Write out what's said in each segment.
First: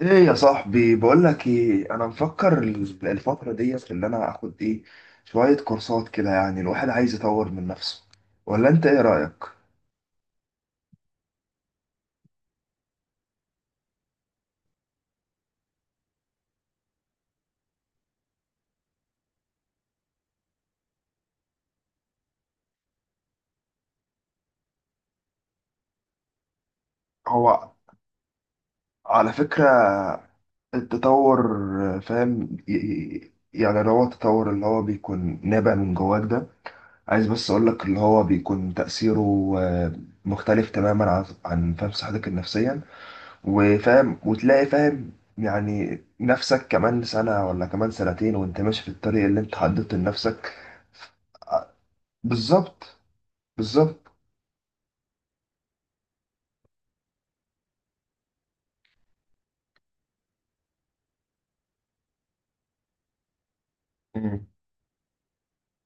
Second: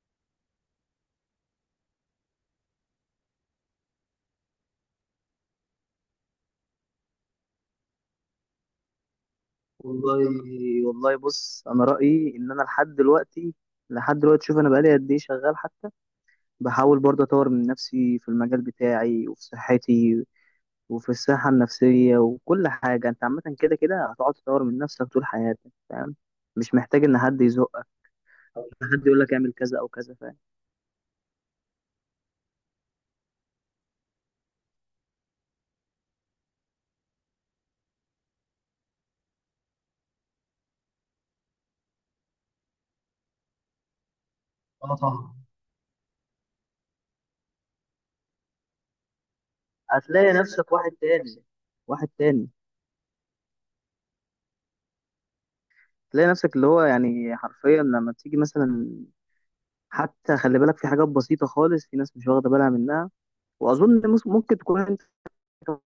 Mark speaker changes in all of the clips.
Speaker 1: ايه يا صاحبي، بقول لك ايه. انا مفكر الفتره ديت اللي انا اخد ايه شويه كورسات كده. يعني الواحد عايز يطور من نفسه. ولا انت ايه رايك؟
Speaker 2: والله، بص انا رايي ان انا لحد دلوقتي، شوف انا بقالي قد ايه شغال حتى. بحاول برضه اطور من نفسي في المجال بتاعي وفي صحتي وفي الصحه النفسيه وكل حاجه. انت عامه كده كده هتقعد تطور من نفسك طول حياتك، فاهم؟ مش محتاج ان حد
Speaker 1: هو
Speaker 2: يزقك او ان حد يقول
Speaker 1: على
Speaker 2: لك اعمل كذا او كذا،
Speaker 1: فكره
Speaker 2: فاهم؟
Speaker 1: التطور، فاهم؟ يعني اللي هو التطور اللي هو بيكون نابع من جواك ده. عايز بس اقول لك اللي هو بيكون تاثيره آه، مختلف تماما عن فاهم صحتك النفسيه. وفاهم وتلاقي
Speaker 2: اه،
Speaker 1: فاهم
Speaker 2: طبعا.
Speaker 1: يعني نفسك كمان سنة ولا كمان سنتين وانت ماشي في الطريق اللي انت حددته
Speaker 2: هتلاقي
Speaker 1: لنفسك.
Speaker 2: نفسك واحد تاني، واحد تاني.
Speaker 1: بالظبط، بالظبط.
Speaker 2: هتلاقي نفسك اللي هو يعني حرفيا لما تيجي مثلا حتى. خلي بالك في حاجات بسيطة خالص، في ناس مش واخدة بالها منها، واظن
Speaker 1: مم.
Speaker 2: ممكن تكون انت كمان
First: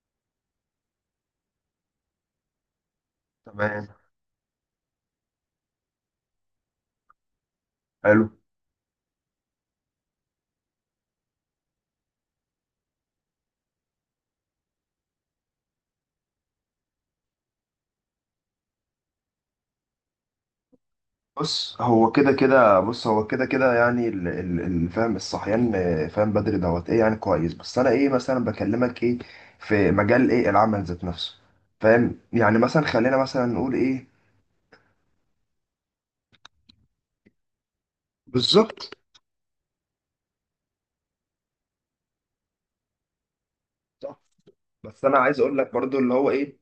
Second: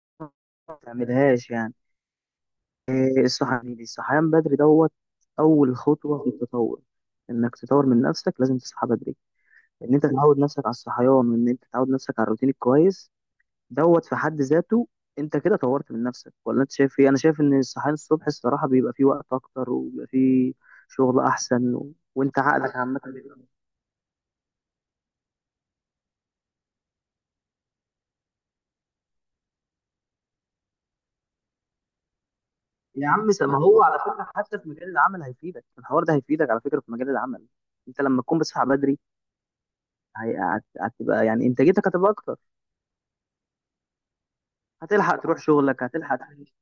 Speaker 2: ما تعملهاش يعني. الصحيان دي،
Speaker 1: تمام.
Speaker 2: الصحيان بدري دوت اول خطوه في التطور. انك تطور من
Speaker 1: حلو.
Speaker 2: نفسك لازم تصحى بدري. ان انت تعود نفسك على الصحيان، وان انت تعود نفسك على الروتين الكويس دوت في حد ذاته. انت كده طورت من نفسك، ولا انت شايف ايه؟ انا شايف ان الصحيان الصبح الصراحه بيبقى فيه وقت اكتر، وبيبقى فيه شغل احسن
Speaker 1: بص هو كده
Speaker 2: وانت عقلك
Speaker 1: كده،
Speaker 2: عامه
Speaker 1: يعني فاهم الصحيان، فاهم بدري دوت ايه يعني، كويس. بس انا ايه مثلا بكلمك ايه في مجال ايه العمل ذات نفسه، فاهم؟ يعني مثلا
Speaker 2: يا
Speaker 1: خلينا
Speaker 2: عم،
Speaker 1: مثلا
Speaker 2: ما
Speaker 1: نقول
Speaker 2: هو على
Speaker 1: ايه.
Speaker 2: فكره حتى في مجال العمل هيفيدك، الحوار ده هيفيدك على فكره في مجال العمل. انت لما تكون بتصحى
Speaker 1: بالظبط.
Speaker 2: بدري، هتبقى يعني انتاجيتك هتبقى اكتر.
Speaker 1: صح. بس
Speaker 2: هتلحق
Speaker 1: انا
Speaker 2: تروح
Speaker 1: عايز اقول لك
Speaker 2: شغلك،
Speaker 1: برضو اللي
Speaker 2: هتلحق
Speaker 1: هو
Speaker 2: تعيش.
Speaker 1: ايه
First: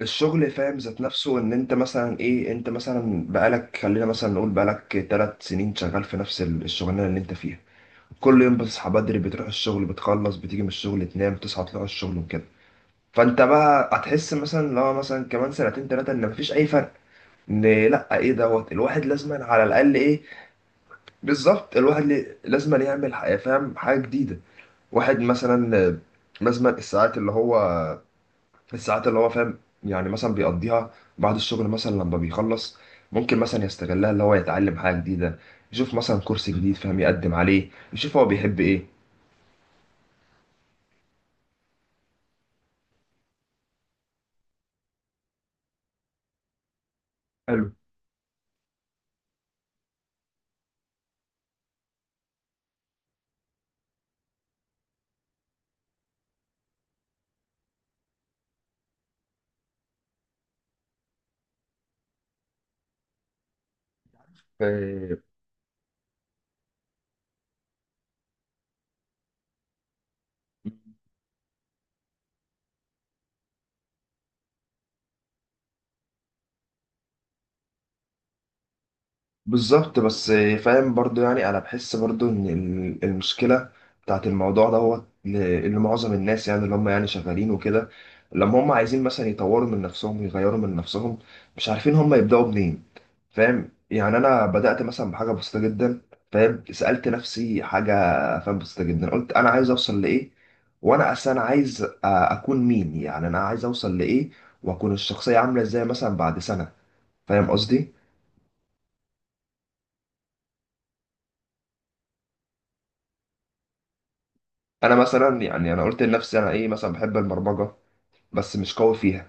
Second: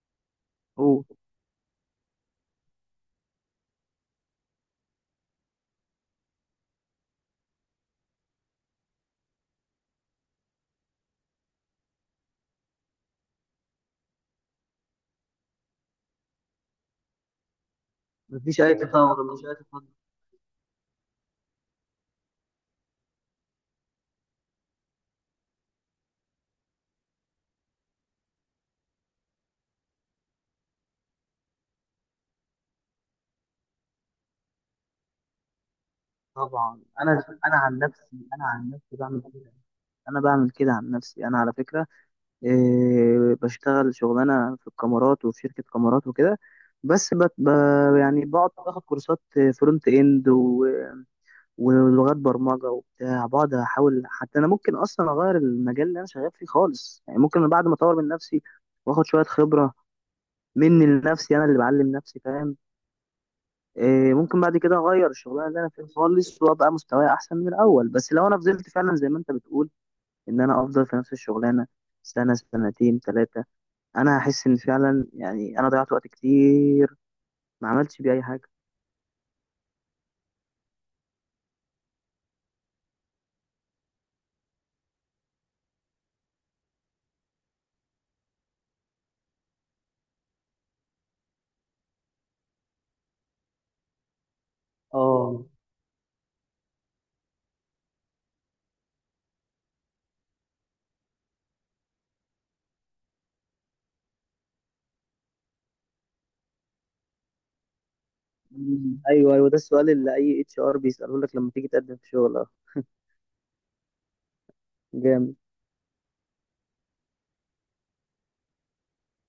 Speaker 1: الشغل فاهم ذات
Speaker 2: هو،
Speaker 1: نفسه، ان انت مثلا ايه، انت مثلا بقالك، خلينا مثلا نقول، بقالك ثلاث سنين شغال في نفس الشغلانه اللي انت فيها. كل يوم بتصحى بدري بتروح الشغل بتخلص بتيجي من الشغل تنام تصحى تروح الشغل وكده. فانت بقى هتحس مثلا لو مثلا كمان سنتين ثلاثه ان مفيش اي فرق. ان لا، ايه
Speaker 2: مفيش
Speaker 1: دوت
Speaker 2: اي
Speaker 1: الواحد
Speaker 2: تطور،
Speaker 1: لازما
Speaker 2: مفيش اي
Speaker 1: على
Speaker 2: تطور.
Speaker 1: الاقل ايه. بالظبط. الواحد لازما يعمل فاهم حاجه جديده. واحد مثلا لازما الساعات اللي هو، فاهم يعني مثلا بيقضيها بعد الشغل مثلا لما بيخلص، ممكن مثلا يستغلها اللي هو يتعلم حاجة جديدة، يشوف مثلا كورس جديد
Speaker 2: طبعا،
Speaker 1: فاهم،
Speaker 2: انا
Speaker 1: يقدم
Speaker 2: انا
Speaker 1: عليه،
Speaker 2: عن
Speaker 1: يشوف هو
Speaker 2: نفسي، انا
Speaker 1: بيحب
Speaker 2: عن
Speaker 1: ايه.
Speaker 2: نفسي بعمل كده. انا بعمل كده عن نفسي انا، على فكره. بشتغل شغلانه في الكاميرات وفي شركه كاميرات وكده. بس بت ب
Speaker 1: حلو.
Speaker 2: يعني بقعد باخد كورسات فرونت اند ولغات برمجه وبتاع. بقعد احاول، حتى انا ممكن اصلا اغير المجال اللي انا شغال فيه خالص. يعني ممكن بعد ما اطور من نفسي واخد شويه خبره مني لنفسي، انا اللي بعلم نفسي، فاهم؟ ممكن بعد كده اغير
Speaker 1: آه،
Speaker 2: الشغلانه اللي انا فيها خالص، وابقى مستواي احسن من الاول. بس لو انا فضلت فعلا زي ما انت بتقول، ان انا افضل في نفس الشغلانه سنه سنتين ثلاثه، انا هحس ان فعلا يعني انا ضيعت وقت كتير، ما عملتش بيه اي حاجه.
Speaker 1: بالظبط. بس فاهم برضو، يعني انا بحس برضو ان المشكلة بتاعت الموضوع دوت اللي معظم الناس، يعني اللي هم يعني شغالين وكده، لما هم عايزين مثلا يطوروا من نفسهم ويغيروا من نفسهم، مش عارفين هم يبدأوا منين. فاهم؟ يعني انا بدات مثلا بحاجه
Speaker 2: اه.
Speaker 1: بسيطه جدا. فاهم، سالت نفسي حاجه، فاهم، بسيطه جدا. قلت انا عايز اوصل لايه، وانا اصلا عايز اكون مين، يعني انا عايز اوصل لايه، واكون الشخصيه عامله ازاي مثلا بعد سنه. فاهم قصدي؟
Speaker 2: مم. ايوه، ايوه، ده السؤال اللي اي اتش ار بيساله لك لما تيجي تقدم في شغل. اه
Speaker 1: انا
Speaker 2: جامد.
Speaker 1: مثلا، يعني انا قلت لنفسي انا ايه، مثلا بحب البرمجه بس مش قوي فيها.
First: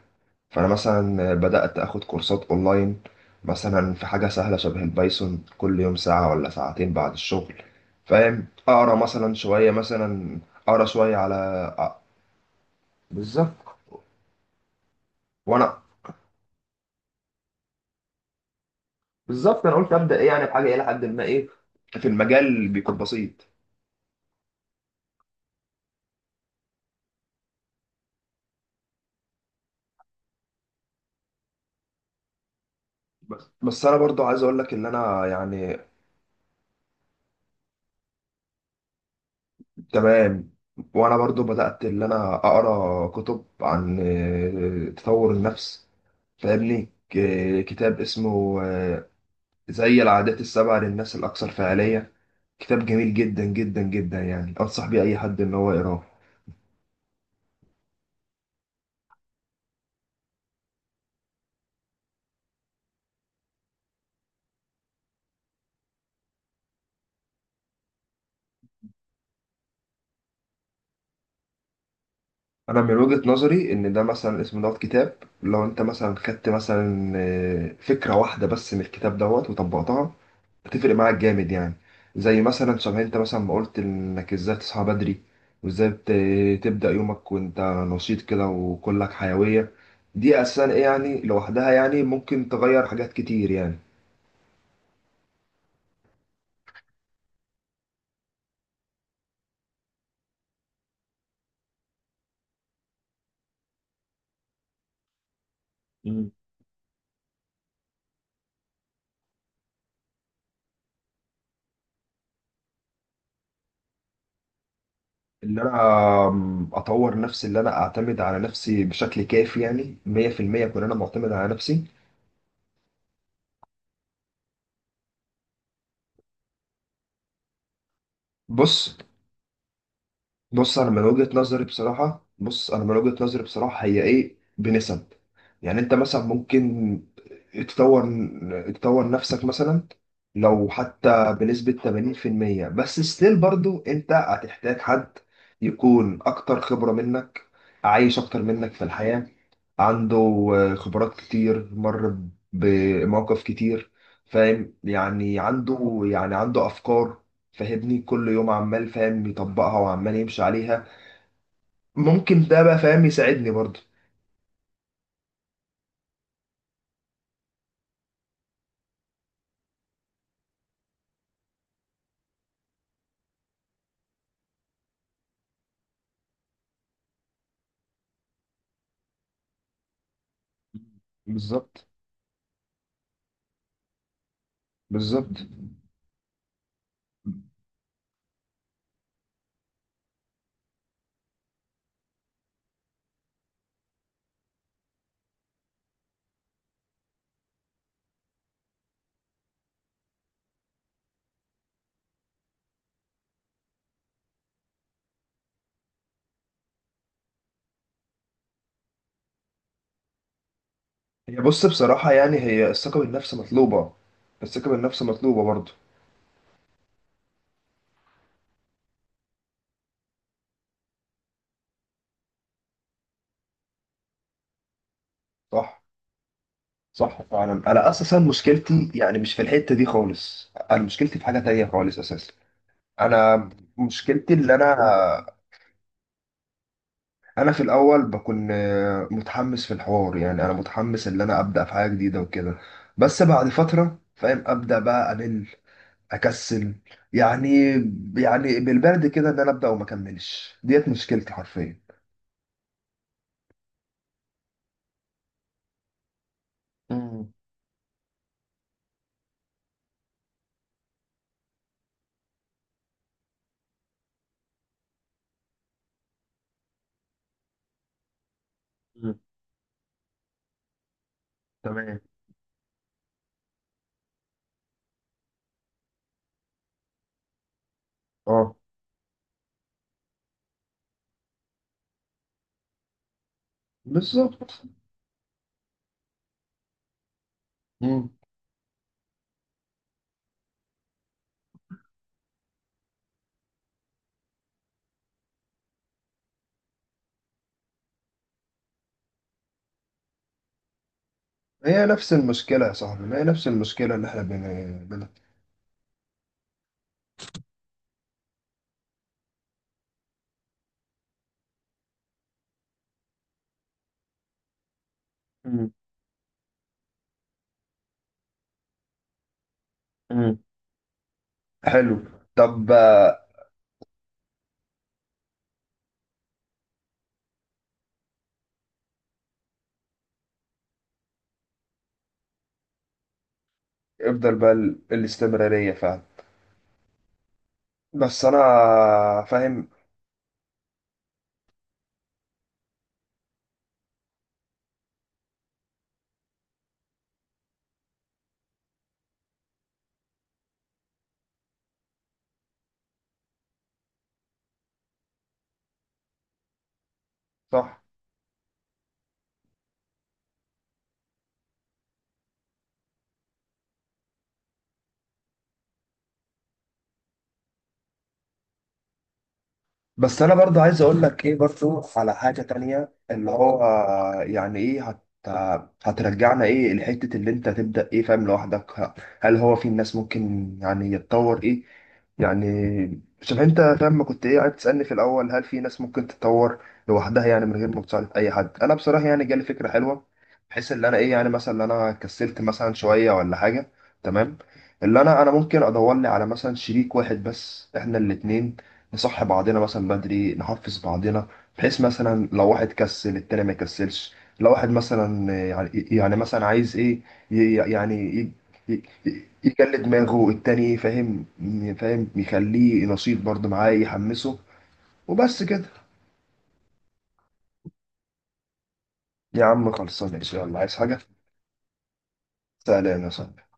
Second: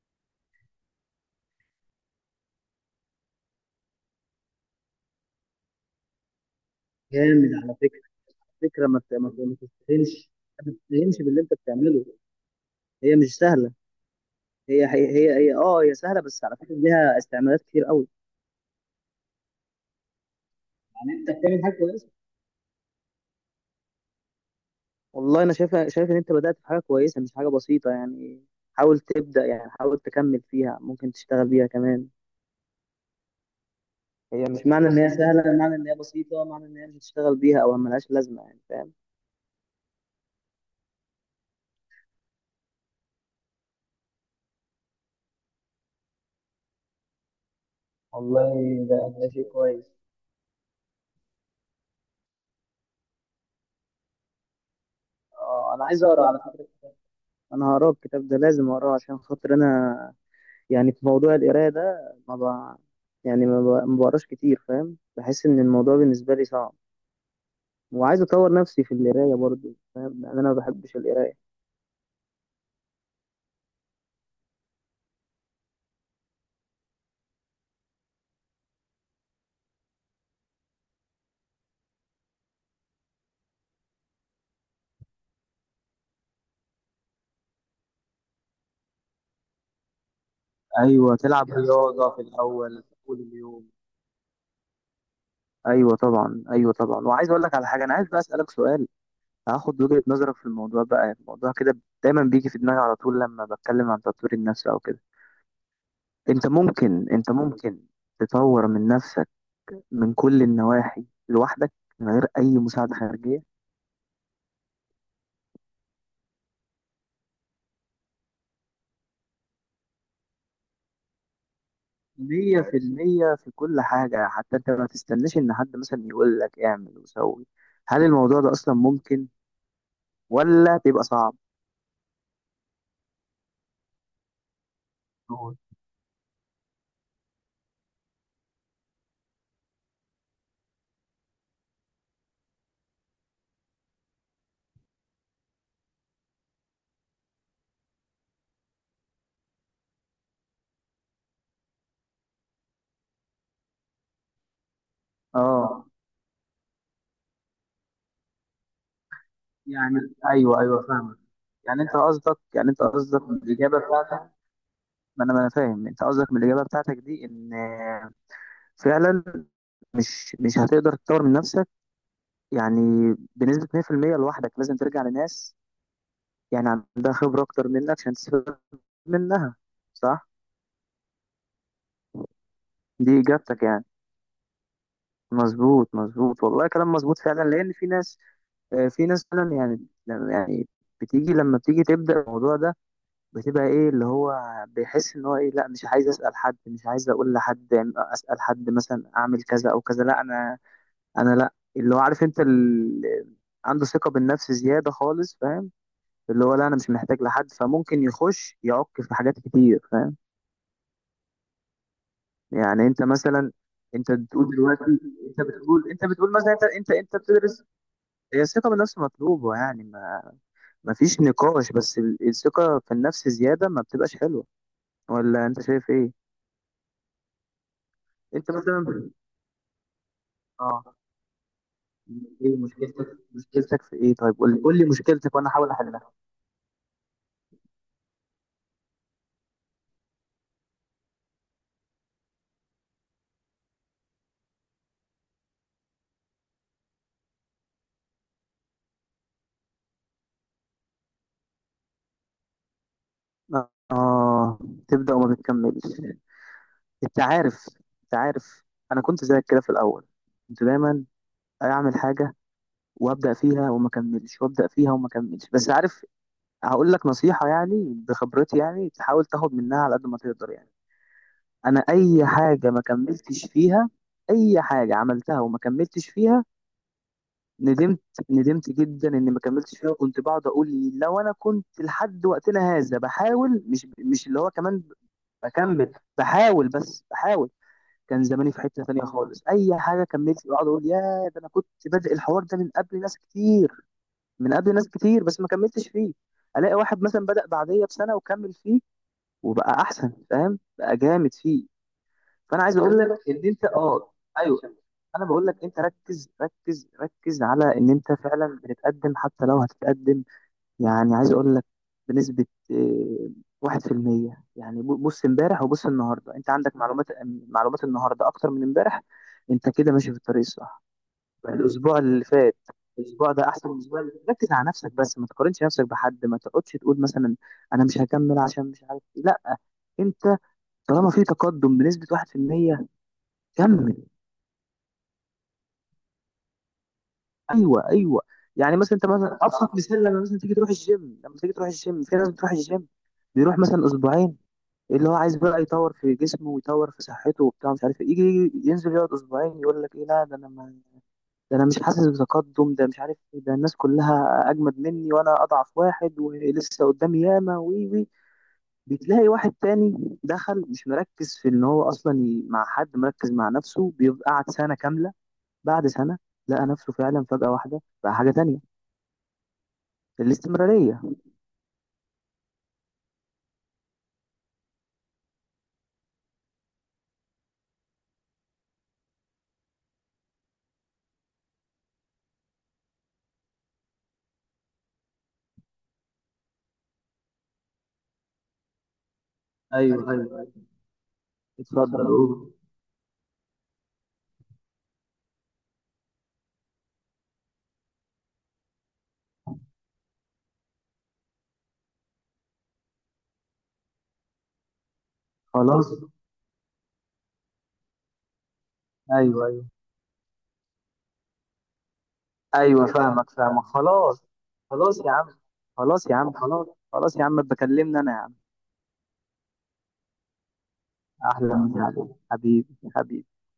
Speaker 1: فانا مثلا بدات اخد كورسات اونلاين مثلا في حاجه سهله شبه البايثون، كل يوم ساعه ولا ساعتين بعد
Speaker 2: جامد
Speaker 1: الشغل،
Speaker 2: على فكره.
Speaker 1: فاهم،
Speaker 2: فكره،
Speaker 1: اقرا مثلا
Speaker 2: ما
Speaker 1: شويه
Speaker 2: تستهينش،
Speaker 1: مثلا،
Speaker 2: ما
Speaker 1: اقرا شويه
Speaker 2: تستهينش
Speaker 1: على
Speaker 2: باللي انت
Speaker 1: آه،
Speaker 2: بتعمله. هي مش
Speaker 1: بالظبط.
Speaker 2: سهله.
Speaker 1: وانا
Speaker 2: هي سهله، بس على فكره ليها استعمالات كتير قوي.
Speaker 1: بالظبط انا قلت ابدا ايه يعني بحاجه الى حد
Speaker 2: يعني
Speaker 1: ما
Speaker 2: انت
Speaker 1: ايه
Speaker 2: بتعمل حاجه
Speaker 1: في
Speaker 2: كويسه.
Speaker 1: المجال اللي بيكون بسيط.
Speaker 2: والله انا شايف ان انت بدات في حاجه كويسه، مش حاجه بسيطه يعني. حاول تبدا، يعني حاول تكمل فيها. ممكن تشتغل بيها كمان.
Speaker 1: بس انا برضو عايز
Speaker 2: هي
Speaker 1: اقول
Speaker 2: مش
Speaker 1: لك ان
Speaker 2: معنى ان هي
Speaker 1: انا
Speaker 2: سهله، معنى
Speaker 1: يعني
Speaker 2: ان هي بسيطه، معنى ان هي مش هتشتغل بيها او ملهاش لازمه يعني، فاهم؟
Speaker 1: تمام. وانا برضو بدات ان انا اقرا كتب عن تطور النفس. فاهمني كتاب اسمه
Speaker 2: والله ده شيء كويس.
Speaker 1: زي العادات السبع للناس الاكثر فعاليه. كتاب جميل جدا جدا جدا، يعني انصح بيه اي حد ان هو
Speaker 2: اه، انا
Speaker 1: يقراه.
Speaker 2: عايز اقرا على فكره. انا هقرا الكتاب ده، لازم اقراه عشان خاطر انا يعني في موضوع القرايه ده ما ب... يعني ما بقراش كتير، فاهم؟ بحس ان الموضوع بالنسبه لي صعب، وعايز اطور نفسي في القرايه برضو، فاهم؟ لان انا ما بحبش القرايه.
Speaker 1: انا من وجهة نظري ان ده مثلا اسم دوت كتاب، لو انت مثلا خدت مثلا فكرة واحدة بس من الكتاب دوت وطبقتها، هتفرق معاك جامد يعني. زي مثلا شبه انت مثلا ما قلت، انك ازاي تصحى بدري وازاي تبدأ يومك وانت نشيط كده وكلك حيوية. دي اساسا ايه
Speaker 2: ايوه،
Speaker 1: يعني
Speaker 2: تلعب
Speaker 1: لوحدها يعني
Speaker 2: رياضه في
Speaker 1: ممكن
Speaker 2: الاول،
Speaker 1: تغير
Speaker 2: في
Speaker 1: حاجات
Speaker 2: اول
Speaker 1: كتير
Speaker 2: اليوم.
Speaker 1: يعني.
Speaker 2: ايوه طبعا، ايوه طبعا، وعايز اقول لك على حاجه، انا عايز بقى اسالك سؤال. هاخد وجهه نظرك في الموضوع بقى. الموضوع كده دايما بيجي في دماغي على طول لما بتكلم عن تطوير النفس او كده.
Speaker 1: مم.
Speaker 2: انت ممكن تطور من نفسك من كل النواحي لوحدك، من غير اي مساعده خارجيه،
Speaker 1: ان انا اطور نفسي اللي انا اعتمد على نفسي بشكل كافي، يعني 100% اكون انا معتمد على نفسي.
Speaker 2: 100%، في كل حاجة؟ حتى انت ما تستناش ان حد مثلا يقول لك اعمل وسوي. هل الموضوع ده اصلا
Speaker 1: بص.
Speaker 2: ممكن،
Speaker 1: بص
Speaker 2: ولا
Speaker 1: انا
Speaker 2: بيبقى
Speaker 1: من وجهة
Speaker 2: صعب؟
Speaker 1: نظري بصراحة بص انا من وجهة نظري بصراحة، هي ايه بنسب.
Speaker 2: هو-
Speaker 1: يعني انت مثلا ممكن تطور تطور نفسك مثلا لو حتى بنسبة 80%، بس ستيل برضو انت هتحتاج حد يكون اكتر خبرة منك، عايش اكتر منك في الحياة، عنده خبرات كتير، مر بمواقف كتير. فاهم يعني
Speaker 2: اه
Speaker 1: عنده، يعني عنده افكار، فاهمني، كل يوم عمال فاهم يطبقها
Speaker 2: يعني
Speaker 1: وعمال يمشي
Speaker 2: ايوه، ايوه،
Speaker 1: عليها.
Speaker 2: فاهمك. يعني انت قصدك،
Speaker 1: ممكن ده بقى فاهم
Speaker 2: من
Speaker 1: يساعدني
Speaker 2: الاجابه
Speaker 1: برضه.
Speaker 2: بتاعتك. ما انا فاهم انت قصدك من الاجابه بتاعتك دي، ان فعلا مش هتقدر تطور من نفسك يعني بنسبه 100% لوحدك، لازم ترجع لناس يعني عندها خبره اكتر منك عشان تستفيد منها، صح؟
Speaker 1: بالظبط،
Speaker 2: دي اجابتك يعني.
Speaker 1: بالظبط.
Speaker 2: مظبوط، مظبوط، والله كلام مظبوط فعلا. لان في ناس، في ناس فعلا يعني يعني لما بتيجي تبدا الموضوع ده، بتبقى ايه اللي هو بيحس ان هو ايه، لا مش عايز اسال حد، مش عايز اقول لحد يعني اسال حد مثلا اعمل كذا او كذا. لا انا، انا لا اللي هو عارف انت اللي عنده ثقه بالنفس زياده خالص، فاهم؟ اللي هو لا انا مش محتاج لحد، فممكن يخش يعك في حاجات كتير، فاهم؟
Speaker 1: هي بص بصراحة يعني، هي
Speaker 2: يعني
Speaker 1: الثقة
Speaker 2: انت
Speaker 1: بالنفس
Speaker 2: مثلا،
Speaker 1: مطلوبة.
Speaker 2: انت بتقول
Speaker 1: الثقة
Speaker 2: دلوقتي
Speaker 1: بالنفس مطلوبة برضه.
Speaker 2: انت بتقول مثلا انت بتدرس. هي الثقة بالنفس مطلوبة، يعني ما فيش نقاش. بس الثقة في النفس زيادة ما بتبقاش حلوة، ولا انت
Speaker 1: صح.
Speaker 2: شايف ايه؟
Speaker 1: صح فعلا. أنا أساسا
Speaker 2: انت
Speaker 1: مشكلتي
Speaker 2: مثلا،
Speaker 1: يعني مش في الحتة دي خالص. أنا
Speaker 2: اه
Speaker 1: مشكلتي في حاجة تانية خالص أساسا.
Speaker 2: ايه مشكلتك؟
Speaker 1: أنا
Speaker 2: مشكلتك في ايه؟
Speaker 1: مشكلتي
Speaker 2: طيب قول
Speaker 1: اللي
Speaker 2: لي،
Speaker 1: أنا،
Speaker 2: قول لي مشكلتك وانا احاول احلها.
Speaker 1: في الأول بكون متحمس في الحوار. يعني أنا متحمس إن أنا أبدأ في حاجة جديدة وكده، بس بعد فترة فاهم أبدأ بقى أمل، اكسل يعني. بالبرد كده ان انا ابدا وما اكملش، ديت مشكلتي حرفيا.
Speaker 2: اه، تبدأ وما بتكملش. انت
Speaker 1: مم.
Speaker 2: عارف، انت عارف انا كنت زيك كده في الاول. كنت دايما اعمل حاجة وابدأ فيها وما اكملش، وابدأ فيها وما اكملش. بس عارف، هقول لك نصيحة يعني بخبرتي، يعني
Speaker 1: مم.
Speaker 2: تحاول تاخد منها على قد ما تقدر يعني. انا
Speaker 1: تمام.
Speaker 2: اي حاجه ما كملتش فيها، اي حاجه عملتها وما كملتش فيها، ندمت.
Speaker 1: اه.
Speaker 2: ندمت جدا اني ما كملتش فيها. وكنت بقعد اقول، لو انا كنت لحد وقتنا هذا بحاول، مش اللي هو
Speaker 1: بالظبط.
Speaker 2: كمان بكمل، بحاول بس بحاول،
Speaker 1: مم.
Speaker 2: كان زماني في حته ثانيه خالص. اي حاجه كملت بقعد اقول يا ده، انا كنت بادئ الحوار ده من قبل ناس كتير، من قبل ناس كتير، بس ما كملتش فيه. الاقي واحد مثلا بدأ بعديا بسنه وكمل فيه وبقى احسن، فاهم؟ بقى جامد فيه.
Speaker 1: هي نفس
Speaker 2: فانا
Speaker 1: المشكله يا
Speaker 2: عايز اقول
Speaker 1: صاحبي، ما
Speaker 2: لك
Speaker 1: هي
Speaker 2: ان
Speaker 1: نفس
Speaker 2: انت
Speaker 1: المشكله اللي احنا
Speaker 2: ايوه، انا بقول لك، انت ركز ركز ركز على ان انت فعلا بتتقدم، حتى لو هتتقدم يعني. عايز اقول لك بنسبة 1% يعني. بص امبارح
Speaker 1: مم.
Speaker 2: وبص النهاردة، انت عندك معلومات، معلومات النهاردة اكتر من امبارح. انت كده ماشي في
Speaker 1: مم.
Speaker 2: الطريق الصح. يعني
Speaker 1: حلو.
Speaker 2: الاسبوع اللي فات،
Speaker 1: طب
Speaker 2: الاسبوع ده احسن من الاسبوع اللي فات. ركز على نفسك بس، ما تقارنش نفسك بحد. ما تقعدش تقول مثلا انا مش هكمل عشان مش عارف ايه، لا. انت طالما في تقدم بنسبة 1%، كمل.
Speaker 1: افضل بقى الاستمراريه فعلا.
Speaker 2: ايوه، ايوه.
Speaker 1: بس انا
Speaker 2: يعني مثلا انت مثلا
Speaker 1: فاهم
Speaker 2: ابسط مثال، لما مثلا تيجي تروح الجيم، لما تيجي تروح الجيم، في ناس بتروح الجيم، بيروح مثلا اسبوعين اللي هو عايز بقى يطور في جسمه ويطور في صحته وبتاع مش عارف إيه. يجي، ينزل، يقعد اسبوعين، يقول لك ايه، لا ده انا ما ده انا مش حاسس بتقدم، ده مش عارف إيه، ده الناس كلها اجمد مني وانا اضعف واحد ولسه قدامي ياما
Speaker 1: صح.
Speaker 2: وي وي. بتلاقي واحد تاني دخل مش مركز في ان هو اصلا مع حد. مركز مع نفسه، بيبقى قعد سنه كامله. بعد سنه لقى نفسه فعلا فجاه واحده بقى حاجه تانية.
Speaker 1: بس انا برضه عايز
Speaker 2: الاستمرارية.
Speaker 1: اقول لك ايه برضه على حاجه تانية، اللي هو يعني ايه، هترجعنا ايه لحته، اللي انت تبدا ايه فاهم لوحدك. هل هو في الناس ممكن يعني يتطور ايه يعني. شوف انت فاهم، ما كنت ايه قاعد تسالني في الاول، هل في ناس ممكن تتطور لوحدها يعني من غير ما تساعد اي حد. انا بصراحه يعني جالي فكره
Speaker 2: ايوه،
Speaker 1: حلوه،
Speaker 2: ايوه، اتفضل.
Speaker 1: بحيث ان انا ايه يعني مثلا، إن انا
Speaker 2: اتفضل
Speaker 1: كسلت
Speaker 2: قول.
Speaker 1: مثلا شويه ولا حاجه. تمام. اللي انا، انا ممكن ادور لي على مثلا شريك واحد بس، احنا الاتنين نصح بعضنا مثلا بدري، نحفز بعضنا، بحيث مثلا لو واحد كسل التاني ما يكسلش. لو واحد مثلا يعني
Speaker 2: خلاص.
Speaker 1: مثلا عايز ايه، ي- يعني ي- يعني ي-
Speaker 2: ايوه، ايوه،
Speaker 1: يجلد دماغه التاني فاهم. فاهم يخليه
Speaker 2: ايوه،
Speaker 1: نشيط
Speaker 2: فاهمك،
Speaker 1: برضه
Speaker 2: فاهمك،
Speaker 1: معاه،
Speaker 2: خلاص.
Speaker 1: يحمسه.
Speaker 2: خلاص يا عم.
Speaker 1: وبس كده.
Speaker 2: خلاص يا عم خلاص. خلاص يا عم بكلمنا انا يا عم.
Speaker 1: يا عم خلصانه ان شاء الله، عايز حاجه؟
Speaker 2: احلى مسا عليك، حبيبي،
Speaker 1: سلام يا
Speaker 2: حبيبي.
Speaker 1: صاحبي.